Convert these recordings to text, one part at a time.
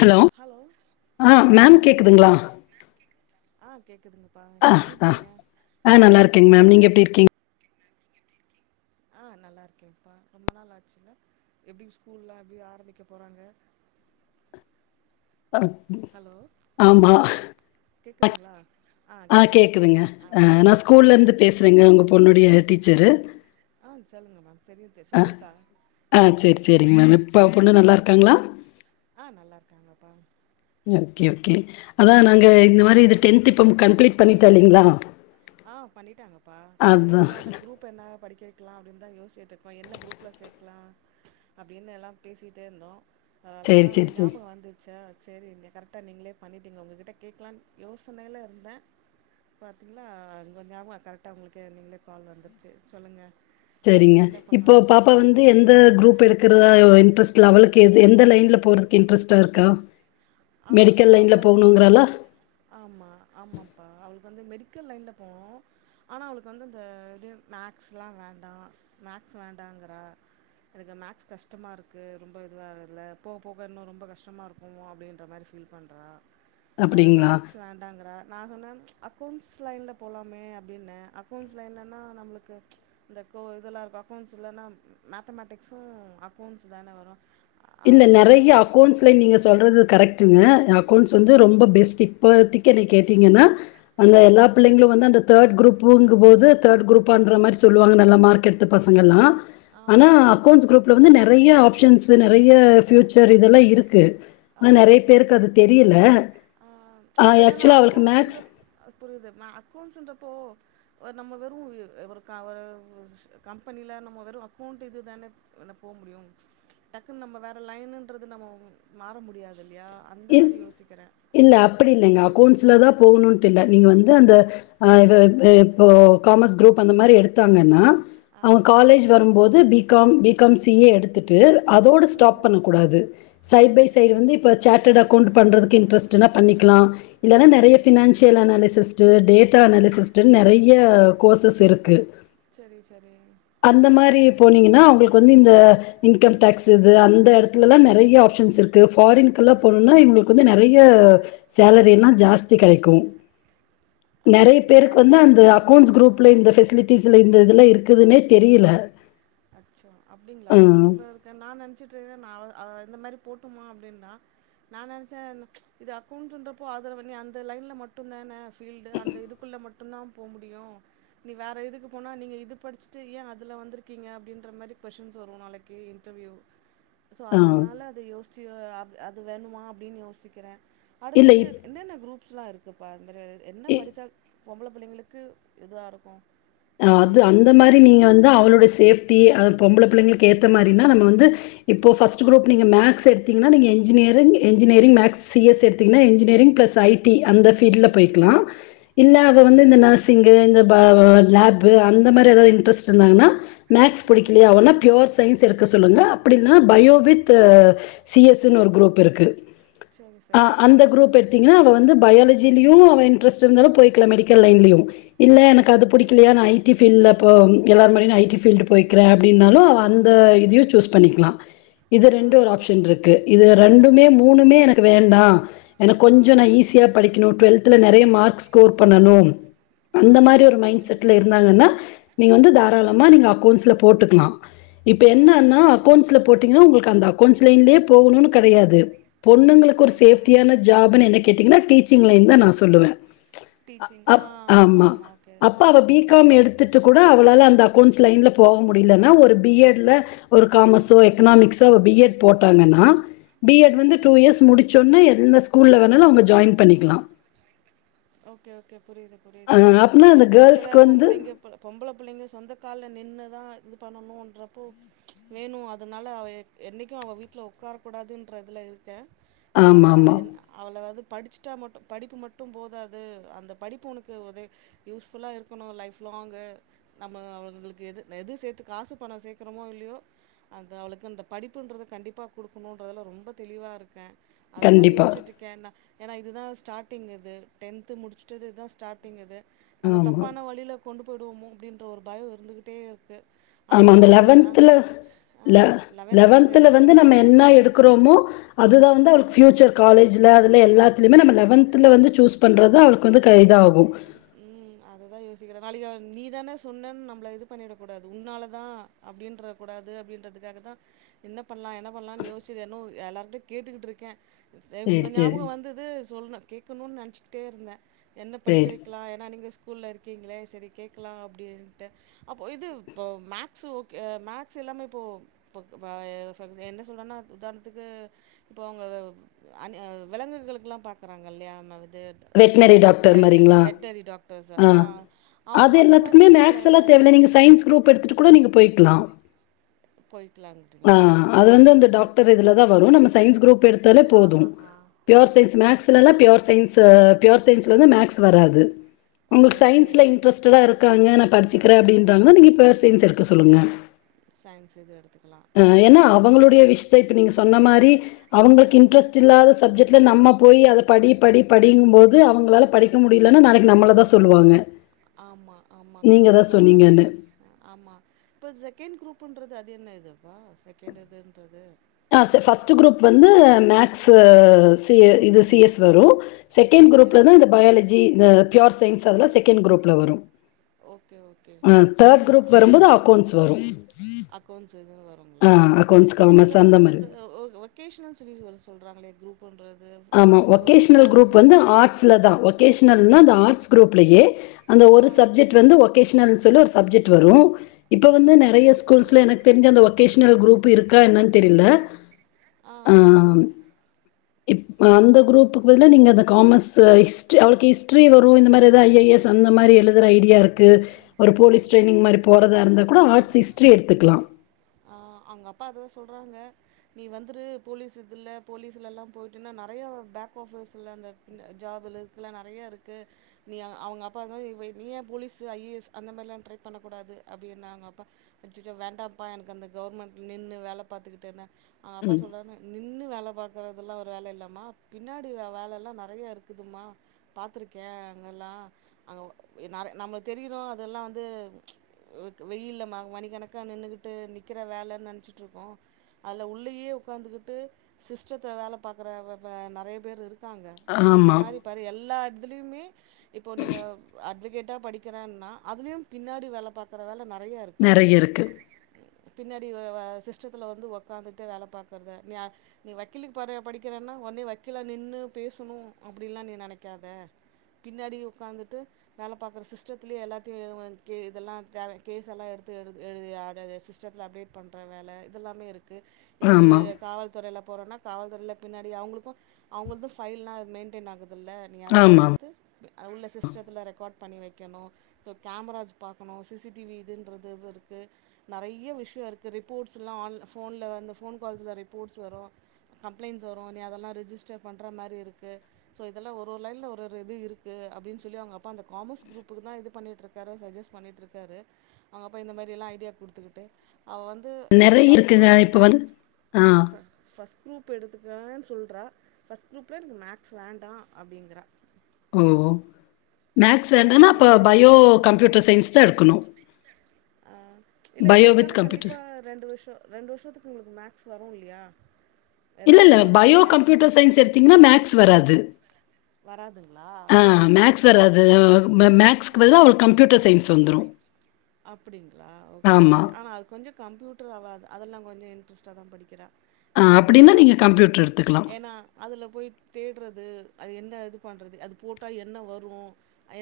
Hello ஆ ma'am கேக்குதுங்களா ஆ கேக்குதுங்ப்பா ஆ எப்டி ஆ இருக்கீங்க ஆ நல்லா இருக்கே மேம் நீங்க எப்டி இருக்கீங்க ஆ நல்லா இருக்கேப்பா ரொம்ப நாள் ஆச்சி இல்ல எப்டி ஸ்கூல்லாம் எப்டி ஆரம்பிக்க போறாங்க அ, ஹலோ ஆமா கேக்குதுங்களா ஆ கேக்குது கேக்குதுங்க கேக்குது ஆ நா ஸ்கூலே ஆ இருந்து பேசுறேங்க உங்கள பொண்ணோடைய டீச்சரு ஆ சொல்லுங்க மேம் தெரியு தெரி சொல்லியிருக்கா ஆ சேரி சேரிங்க மேம் இப்ப பொண்ணு நல்லாருக்காங்களா ஆ நல்லாருக்காங்கப்பா ஓகே ஓகே அதா நாங்க இந்த மாரி இது டென்த் இப்போ கம்ப்ளீட் பண்ணிட்டால்லைங்களா ஆ பண்ணிட்டாங்கப்பா நாங்களே அதா அதா குரூப் பு என்னா படிக்க வைக்கலா அப்டின்னுதா யோசிச்சிட்டுருக்கோ என்ன குரூப்ல சேக்கலா அப்டின்னு எல்லா பேசிட்டேருந்தோ பரவால்ல சேரி அதா அவுங்க சேரி சேரி ஞாபகம் வந்து வந்ச்சா செரி நீங்க கரெக்டா நீங்களே பண்ணட்டீங்களே உங்கக் கிட்ட கேட்கலான்னு யோசனையில இருந்தே பாத்தீங்களா உங்க ஞாபகோ கரெக்ட்டா உங்களுக்கு நீங்களே கால் வந்துருச்சு சொல்லுங்க செரிங்க என்ன இப்போ பாப்பா பண்ணலான்னு வந் இது எந்த குரூப் எடுக்கறதா இன்ட்ரெஸ்ட் லெவலுக்கு எந்த லைனில் போகறதுக்கு இன்ட்ரெஸ்டாருக்கா [inaudible] மெடிக்கல் அவ லைன்ல பாத்து போகணுங்குறாலா ஆமா ஆமாப்பா அவளுக்கு வந்து மெடிக்கல் லைன்ல போ ஆனா அவளுக்கு வந்து இந்த ட்டு மேக்ஸ்லா வேண்டா மேக்ஸ் வேண்டாங்குறா எனக்கு மேக்ஸ் கஷ்டமாருக்கு ரொம்ப இதுவால்ல போக போக இன்னு ரொம்ப கஷ்டமாருக்குவு அப்டின்னு அந்த மாரி பீல் பண்றா அ அப்டிங்களா மேக்ஸ் வேண்டாங்குற நா சொன்ன அக்கௌண்ட்ஸ் லைன்ல போலாமே அப்டின்னே அக்கௌண்ட்ஸ் லைன்லனா நம்மளுக்கு இந்த கோ இதெல்லாருக்கு அக்கௌண்ட்ஸ்ல்லன்னா ம் மேத்தமேட்டிக்ஸு அக்கௌனக்ஷண்ட்ஸ் தான வரு அவ இந்த என்ன நறைய சொல்றானா அக்கௌண்ட்ஸ் ஸுல நீங்க சொல்றது கரெக்ட்டுங்க அக்கௌண்ட்ஸ் வந்து ரொம்ப பெஸ்ட் இப்போதிக்கி என்னயே கேட்டிங்கன்னா அல்ல ம் எல்லா பிள்ளைங்களு வந்து அந்த தேர்ட் குரூப்புங்கு போது தேர்ட் குரூபான்ற மாரி சொல்வாங்க நல்ல மார்க் எடுத்து பசங்கெல்லா ஆனா ஆமா அக்கௌண்ட்ஸ் குரூப்ல வந்து நறைய ஆப்ஷன்ஸு நறைய ஃப்யூச்சர் இதெல்லா இருக்கு ஆ அ நறைய பேருக்கு அது தெரியல ஆ ஆ இப்ப என்னன்னா ஆக்சுவலா அவளுக்கு மேக்ஸ் அக்கௌண்ட்ஸ்ன்றப் அ புரியுது நா அக்கௌண்ட்ஸ்ன்றப்போ அ நம்ம வெறு ஏ ஒரு ஒரு கம்பெனியில நம்ம வெறு அக்கௌண்ட் இது தானேப் என்ன போ முடியு டக்குன்னு நம்ம வேற லைனுன்றது நம்ம மாற முடியாது இல்லையா அந்த இல் மாரி யோசிக்கிறே இல்ல அப்பிடில்லைங்க அக்கௌண்ட்ஸ்ல தா போகணுன்ட்டுல்லநீங்க வந்து அந்த ஆ இது து இப்போ காமர்ஸ் குரூப் அந்த மாரி எடுத்தாங்கன்னா ஆ அவங்க காலேஜ் வரும்போது B com B com C A எடுத் துட்டு அதோடு ஸ்டாப் பண்ணக்கூடாது சைட் ம் பை சைடு வந்து புரியுது இப்ப டேட் அக்வுண்ட் பண்றதுக்கே இன்ட்ரெ்ட்ன் பண்ணிக்கலா ஆ இல்லனா நறைய financial analyst data analyst நறைய கோர்சஸ் இருக்கு செரி செரி அந்த மாரி போனீங்கன்னா அவங்களுக்கு வந்து இந்த இன்கம் டேக்ஸு இது அந்த எடத்துலல்லா நறைய ஆப்ஷன்ஸ்ருக்கு ஃபாரின்கெல்ல போனுன்னா இவுங்களுக்கு வந்து நறைய சேலரின்னா ம் ம் ஜாஸ்தி கெடைக்கு நறைய அப்டிங்களா பேருக்கு வந்து தேர்ட் அந்த அக்கௌண்ட்ஸ் குரூப்புதா குரூப்ல இந்த ஃபெசிலிட்டிஸ்ல இந்த இதெல்லா இருக்குதுனே தெரியல அச்சோ அப்டிங்களா ம். இவ்ளோருக் குன் நா நெனச்சிட்டு நா அவர் அவ எந்த மாரி போட்டுமா அப்டின்னா நா நெனச்சே இது அக்கௌண்ஸ்ட்ன்றப்போ அதுல பண்ணி அந்த லையன்ல மட்டு தான்ன பீல்ட்டு அந்த இதுக்குள்ள மட் ட்டு தா போ முடியு நீ வேற இதுக்கு போனா நீங்க இது படிச்சுட்டு ஏ அதுல வந்துருக் க்கீங்க அப்டின்ற மாரி கொஸ்டின்ஸ் வரு நாளைக்கு இன்டர்வியூ சோ ஆ. அதனால யோசி அது வேணுமா அப்டின் யோசிக்கிற அடுத்த இல்ல இது இப் என்னென்ன குரூப் ஸ்லா இருக்குப்பா அது மாரி என்ன இ படிச்சா பொம்பள புள்ளைங்களுக்கு இதுவா இருக்கு அவங்க அது அந்த மாரி நீங்க வந்து அவளுடைய சேஃப்டி பொம்பள புள்ளைங்களுக்கு ஏத்த மாரினா நம்ம வந்து இப்போ ஃபர்ஸ்ட் குரூப் நீங்க மேக்ஸ் எடுத்தீங்கனா நீங்க இஞ்ஜினியரிங் மேக்ஸ் சி எஸ் எடு த்திங்கனா இஞ்ஜினியரிங் பிளஸ் ஐ டி அந்த ஃபீல்டல போயிக்கலா ம் இல்ல அவ வந்து இந்த நர்சிங இந்த ப லேப்பு அந்த மாரி எதாவது இன்ட்ரெஸ்ட் இருந்தாங்கனா மேக்ஸ் புடிக்கலயா அவள பியர் சைன்ஸ் எடுக்க சொல்லுங்க அப்டினா ம் பயோவித் சிஎஸ்ன் ஒரு குரூப் இருக்கு சரி அ சரி அந்த குரூப் எடுத் தீங்னா அவ வந்து பயாலஜிலயு அவ இண்ட்ரெஸ்ட் இருந்தாலு போய்க்லா மெடிக்கல்லைன்லயு இல்ல எனக்கு ம் அது புடிக் புரியுது ஐடி ஃபீல்ல இப்போ எல்லார் மாரியு நா ஐடி ஃபீல்டு போய்கிறே அப்டின்னாலு அந்த இதையு சூஸ் பண்ணிக்லா இது ஆ ரெண்டு ஒரு ஆப்ஷன் புரி இருக்கு இது ரெண்டுமே மூணுமே எனக்கு வேண்டா எனக்கு ஆ கொஞ்சோ நா ஈஸியா படிக்ணு டுவெல்த்ல நெறய மார்க்ஸ் ஸ்கோர் பண்ணணு ஆ அந்த மாரி ஒரு மைண்ட் புரியுது செட்ல இருந்தாங்கனா நீங்க வந்து தாராளமா நீங்க அக்கௌண்ட்ஸ்ல போட்டுக்லா இப்ப ஆ என்னனா அக்கவுண்ட்ஸ்ல போட்டீங்கனா உங்களுக்கு அந்த அக்கவுண்ட்ஸ்லன்தே போகணுன் கெடையாது பொண்ணுங்களுக்கு ஓகே ஒரு ஓகே சேஃப்டியான ஜாப்ன் என்ன கேட்டீங்கனா டீச்சிங்லைனுதா நா சொ சொல்லுவ அ அப் ஆமா க அப்ப அவ பிகாம் எடுத்துட்டு கூட அவளால அந்த அக்கௌண்ட்ஸ் லைன்ல போக முடிலன்னா ஒரு பி எட் ல ஒரு காமர்ஸோ ம் எக்கனாமிக்ஸோ பீஎட் போட்டாங்கன்னா பிஎட் ம் வந்து டூ புரியுது இயர்ஸ் முடிச் ச்சொன்ன எந்த ஸ்கூல்ல வேணாலு அவங்க ஜாயின் பண்ணிக்லா ஓகே ஓகே புரியுது அ புரியுது அப்பனா ஏன்னா அந்த இப்ப இருக்குற கேர்ள்ஸ்க்கு வந்து பொம்பளைங்க பொம்பள புள்ளைங்க சொந்தக்கால்ல நின்னுதா இது பண்ணணுன்றப்போ வேணு அதனால அவ எ என்னைக்கு அவ வீட்ல உக்கார கூடாதுன்றதுல இருக்க அதா அவ ஆமாமா. என் அவள வந்து படிச்சுட்டா மட்டு படிப்பு மட்டு போதாது து அந்த படிப்பு உனக்கு ஒதே யூஸ் ஃபுல்லா இருக்கணு லைஃப் லாங்கு நம்ம அவங்களுக்கு எது எது சேத்து காசு பணோ சேக்குறமோ இல்லயோ அந்த அவளுக்கு அந்த படிப்புன்றத கண்டிப்பா குடுக்கணுன்றதுல ரொம்ப தெளிவா இருக்க அதுக்கு தா கண்டிப்பா. யோசிச்சுட்ருக்க நா ஏனா இதுதா ஸ்டார்ட்டிங் இது டென்து முடிச்சுட்டு இதுதா ஸ்டார்டிங் இது நம்ம ஆமா. தப்பான வழில கொண்டு போய்டுவோமோ அப்டின்ற ஒரு பயோ இருந்துகிட்டே இருக்கு ஆமா அந்த அவளும் வந்து லெவன்த்ல ஆமா லெவன்த்தில் லெவன்த்ல வந்து எடுக்கிறது நம்ம தானே என்னா எடுக்குறோமோ அதுதா வந்து அவளுக்கு ஃப்யூச்சர் காலேஜில அதில எல்லாத்லயுமே நம்ம லெவன்த்ல வந்து சூஸ் பண்றதா அவளுக்கு வந்து கை இதாகு ம் அதுதா யோசிக்கிற நாளைக்கு நீ தான சொன்னன் நம்மள இது பண்ணிடக்கூடாது உன்னாலதா அப்டின்ற கூடாது அப்டின்றதுக்காகதா என்ன பண்லா என்ன பண்ணலான் யோசிச்சுன்னே எல்லார்கிட்டயு கேட்டுக்கிட்ருக்க சே உங்க சரி, சரி. ஞாபக வந்துது சொல்ல கேக்கணுன் நெனச்சிக்கிட்டே இருந்த என்ன படிக்க சரி. வைக்கலா ஏன்னா நீங்க ஸ்கூல்ல இருக்கீங்ளே செரி கேக்லா அப்டின்ட்டு அப்போ இது இப்போ மேக்ஸ் ஓகே மேக்ஸ் இல்லாம இப்போ ப்போக் பாய [unintelligible] என்ன சொல்றனா உதாரணத்துக்கு இப்போ அவங்க அன்னே விலங்குகளுக்கெல்லா பாக்குறாங்கல்லயா இது வெட்னரி டாக் [unintelligible] வெட்னரி டாக் ஆ அது எல்லாத்துக்குமே இதுக்கெல்லா என்ன மேக்ஸ்ல்லா தேவயில்ல நீங்கள் சையின்ஸ் குரூப் எடுத்துட்டு கூட நீங்க போய்கலா ஆ போய்க்கலாங்கிறீங்களா அது ம் வந்து ம் அந்த ம் டாக்டர் இதுலதா வரு நம்ம சயின்ஸ் குரூப் எடுத்தாலே போது ஆஹா ஹா பியோர் சயின்ஸ் மேக்ஸ்லல்லா பியோர் சயின்ஸ்ஸு பியோர் சயின்ஸ்ல வந்து மேக்ஸ் வராது ஓகே ஒங்களுக்கு ஓகே சயின்ஸ்ல இன்ட்ரஸ்ட்டா இருக்காங்க நா படிச்சுக்கிறே அப்டின்றாங்கனா நீங்க ப்யோர் சயின்ஸ் எடுக்க சொல்லுங்க சையின்ஸ் இது எடுத்துக்கலா ஆ ஓகே ஓகே சே இப்ப நீங்க சொன்ன மாரி ஆ அவுங்களுக்கு இன்ட்ரஸ்ட் இல்லாத சப்ஜெக்ட்ல நம்ம போய் அத படி படி படிங்கு போது அவுங்களால படிக் க்க முடியலன்ன நாளைகு நம்மளதா சொ ஆமா ஆமா நீங்க தா கண்டிப்பா சொன்னீங்கன்னு அததா ஆ ஆமா இப்ப செகேண்ட் குரூப்புன்றது அது என்ன இதுப்பா செகேண்ட் இதுன்றது ஆ ச ஃபஸ்ட்டு குரூப் வந்து மேக்ஸு இதுய ஓகே சி எஸ் வரு செகேண்ட் ஓகே குரூப்ல தா இந்த பயாலஜி ஜி இந்த ப்யோர் சயின்ஸ் அதல்லா செகேண்ட் குரூப்ல வரு ஓகே ஓகே அ தேர்ட் குரூப் வரும்போது அகோண்ட்ஸ் வரு அகோண்ட்ஸ் இதுவு வருங்களா ஓகே இப்ப அந்த தந்த மாரியு ஆ ஒ வொகேஷனல் சொல்லி வர சொல்றாங்களே குரூப் புன்றது ஆமா வொகேஷனல் குரூப் வந்து ஆட் ஸ்லதா வொகேஷனல்னா அந்த ஆட்ஸ் குரூப்லயே அந்த ஆ ஒரு சப்ஜெக்ட் டு வந்து ஒகேஷனல்னு சொல்லி ஒரு சப்ஜெக்ட் வரு இப்ப வந்து நெறைய ஓகே ஸ்கூல்ஸ்ல எனக்கு தெரிஞ்சு அந்த ஒகேஷனல் குரூப் இருக்கா என்னன் தெரில ஆ இப் அந்த குரூப்புக்கு பதிலா நீங்க அந்த காமர்ஸ் ஹிஸ்ட்ரி அவளுக்கு ஹிஸ்ட்ரி வரு இந்த மாரி எதாது ஐ ஏ எஸ் அந்த மாரி எழுதுற ஐடியா இருக் கு ஒரு போலீஸ் ட்ரைனிங் மாரி போறதா இருந்தா கூட ஆ ஆட்ஸ் ஹிஸ்ட்ரி எடுத்துக்கலா ஆ அவுங்க அப்பா அதுதா சொல்றாங்க நீ வந்துரு போலீஸ் இதுல் போலீஸ்லலா போய்ட்டுன்னா நெறையா பேக் ஆஃபர்ஸ்ல அந்த அந்த ஜாபுல இருக்குல நெறையா இருக்கு நீ அவுங்க அப்பாதா [unintelligible] நீ ஏ போலீஸு ஐ ஏ எஸ் அந்த மாரில்லா ட்ரை பண்ணக் கூடாது அப்டின்னாங்க அப்பா அச்சச்சோ வேண்டாம் அப்பா எனக்கு அந்த கவுர்மண்ட் நின்னு வேல பாத்துகிட்டேனு அவுங்க அப்பா ம். சொல்றாற்னு நின்னு வேல பாக்கறதல்லா ஒரு வேல இல்லமா பின்னாடி வே வேலெல்லா நெறைய இருக்குதுமா பாத்துருக்கே அங்கெல்லா அங்க நெறைய நம்ம தெரியரோ அதெல்லா வந்து வ்கு வெயில்ல ம மணிக்கணக்கா நின்னுகிட்டு நிக்கிற வேலன் நெனைச்சுட்ருக்கோ அதுல உள்ளயே உக்காந்துக்கிட்டு சிஸ்டத்த வேல பாக்குற வ வ நெறைய பேர் இரு க்காங்க நீ அந்த ஆமா. மாரி பாரு எல்லா எடத்துலயுமே இப்போ நீங்க அட்வகேட்டா படி க்கிறேனா அதுலயு பின்னாடி வேல பாக்கற வேல நெறையா இருக்கா இருக்கு பின்னாடி வ வ சிஸ்டத்துல வந்து உக்காந்துட்டே வேல பாக்குறது நீ நீ வக்கீலுக்கு போறியா படிக்கிறன்னா உன்னே வக்கீலா நின்னு பேசணு அப்டிலா நீ நெனைக்காத பின்னாடி உக்காந்துட்டு வேல பாக்கற சிஸ்டத்தலயே எல்லாத்தையு வ கே இதெல்லா த கேஸ் எல்லா எடுத்து எழுதி எழுதி அ த த சிஸ்டத்துல அப்டேட் பண்ற வேல இதெல்லாமே இருக்கு இப்ப நீ ஆமா, காவல் துறேல போறேன காவல்துறேல பின்னாடி அவுங்களுக்கு அவுங்களளுது ஃபைல்லா மெயின்டைன் ஆகுதுல்ல நீ அதல்லா ஆமா. எடுத்து ப உள்ள சிஸ்டத்துல ரெக்கார்ட் பண்ணி வைக்கணு சோ கேமராஸ் பாக்கணு சி சி டி வி இதுன்றது இது இருக்கு நெறைய விஷயொ இருக்கு ரிப்போர்ட்ஸ்லா ஆன் ஃபோன்ல வந்த ஃபோன் கால்ஸ்ல ரிப்போர்ட்ஸ் வரு கம்ப்ளைன்ட்ஸ் வரு நீ அதெல்லா ரிஜிஸ்டர் பண்ற மாரி இருக்கு சோ இதெல்லா ஒரு ஒரு லைன்ல ஒரு ஒரு இது இருக்கு அப்டினு சொல்லி அவங்கப்பா அந்த காமர்ஸ் குரூப்க்குதா இது பண்ணிட்டுருக் காரு சஜஸ் பண்ணிட்டுருக்காரு அவங்கப்பா இந்த மாரி எல்லா ஐடியா குடுத்துக்குட்டு அவ வந் து எனக்கு நெறைய ஃபஸ்ட் இருக்குங்க. குரூப்பு இப்ப வந்து ஆ. ஃப ஃபஸ்ட் குரூப் எடுத்துக்குறேன் சொல்றா ஃபஸ்ட் குரூப்ல எனக்கு மேக்ஸ் வேண்டா அப்டிங்குறா ஓ மேக்ஸ் அந்த வேண்டன்னா அப்போ மாரி என்ன பயோ அது அது கம்ப்யூட்டர் சயின்ஸ்தா எடுக்கணு ஆ இல்ல இப்போ இருந்தாலு கண்டிப்பா ரெண்டு வருஷோ ரெண்டு வருஷத்துக்கு உங்களுக்கு மேக்ஸ் வரு இல்லியா இல்ல இல்ல பயோ கம்ப்யூட்டர் சயின்ஸ் எடுத் தீங்ன்னா மேக்ஸ் வராது வராதுங்களா ஆ மேக்ஸ் வராது மே மேக்ஸ்க்கு ஆ பதிலா அவளுக் கம்ப்யூட்டர் சயின்ஸ் வந்துரு அப்டிங்ளா ஓகே ஓகே ஆனா அது கொஞ்சொ கம்ப்யூட்டர் அவ அது அதெல்லா கொஞ்சொ இன்ட்ரெஸ்ட்டாதா படிக்கிறா ஆ எனக்கந்த அப்டின்னா இதுலா நீங்க கம்ப்யூட்டர் எடுத்துக்கலாம். ஏனா அதுல போய் தேடுறது அது என்ன இது பண்றது அது போட்டா என்ன வரு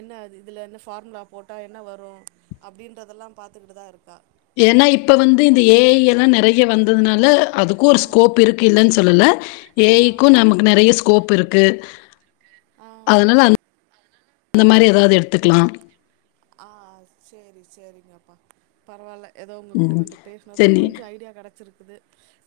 என்ன இது இதுல என்ன ஃபார்முலா போட்டா என்ன வரு அப்டின்றதெல்லா பாத்துக்ட்டுதா இருக்கா ஏனா இப்ப வந்து இந்த ஏ ஐ எல்லா நெறைய வந்ததுனால அதுக்கு ஒரு ஆ ஸ்கோப் இருக்கு இல்லன் சொல்லல ஏ ஐ க்கு ஆ நமக் நெறைய ஸ்கோப் இருக்கு ஆ அதனால அந் ந்த மாரி எதாவ்து எடுத்துக்கலா ஆ செரி செரிங்கப்பா பரவால்ல எதோ உங்ககிட்ட ம். கொஞ்சொ பேசுனதுல சரி கொஞ்சொ ஐடியா கெடச்சிருக்குது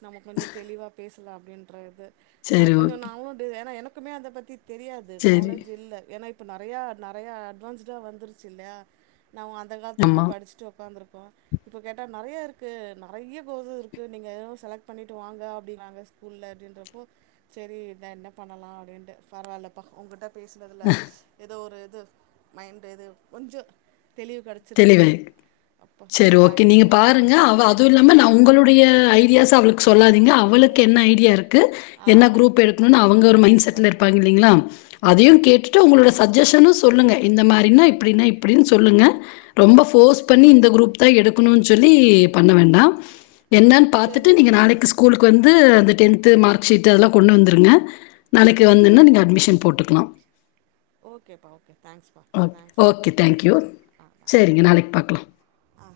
நம்ம கொஞ்சொ தெளிவா பேசலா அப்டின்ற இது ஏனா சரி கொஞ்சொ ஓகே. நாவுண்டு ஏனா எனக்குமே அத பத்தி தெரியாது சரி. நாலேஜ் இல்ல ஏனா இப்ப நெறையா நெறையா அட்வான்ஸுடா வந்துருச்சு இல்லா நாம்ம அந்த காலத்து இப்போ ஆமா. படிச்சுட்டு உக்காந்துருக்கோ இப்போ கேட்டா நெறையா இருக்கு நெறைய கோர்ஸ்சூ இருக்கு நீங்க எதனா செலக்ட் பண்ணிட்டு வாங்க அப்டிங்றாங்க புல்ல அப்டின்றப்போ சரி தா என்ன பண்ணலா அப்டின்ட்டு பரவால்லப்ப உங்கிட்ட பேசுனதுல எதோ ஒரு இது மைண்ட் இது கொஞ்சொ தெளிவு கெடச் சுருக்குது தெளிவாய் சரி ஓகே நீங்க பாருங்க அவ ஆமாம் அதுவு ஆமாம் இல்லாம நா உங்களுடைய ஐடியாஸ்ஸ அவளுக் சொல்லாதீங்க அவுளுக்கு என்ன ஐடியா இருக்கு ஆ என்ன குரூப் எடுக்கணுனு அவங்க ஒரு மைண்ட் கண்டிப்பாக செட்ல இருப்பாங் கில்லைங்ளா அதையு கேட்டுட்டு உங்களோட ஆமாம் ஆமாம் சஜஷன்னு சொ சொல்லுங்க இந்த மாரின்னா இப்டின்னா இப்டின்னு சரி சொல்லுங்க ரொம்ப ஃபோர்ஸ் பண்ணி இந்த குரூப்தா சரிங்கப்பா எடுக் குனுன் சொல்லி பண்ண வேண்டா என்னன் பாத்துட்டு நீங்க சரிங்கப்பா நாளைக்கு சரிங்கப்பா ஸ்கூலுக்கு வந் து அந்த டென்த்து மார்க்ஷீட் அதெல்லா கொண்டு வந்துருங்க நாளைக்கு வந்துன்னா நீங்க ஓகேப்பா அட்மிஷன் போட்டுக்கலா ஓகேப்பா ஓகே தேங்க்ஸ்ப்பா தேங்க்ஸ்ப்பா தேங் தேங் ஆ ஆ கேங்க நாளைக் பாக்கலா ஆ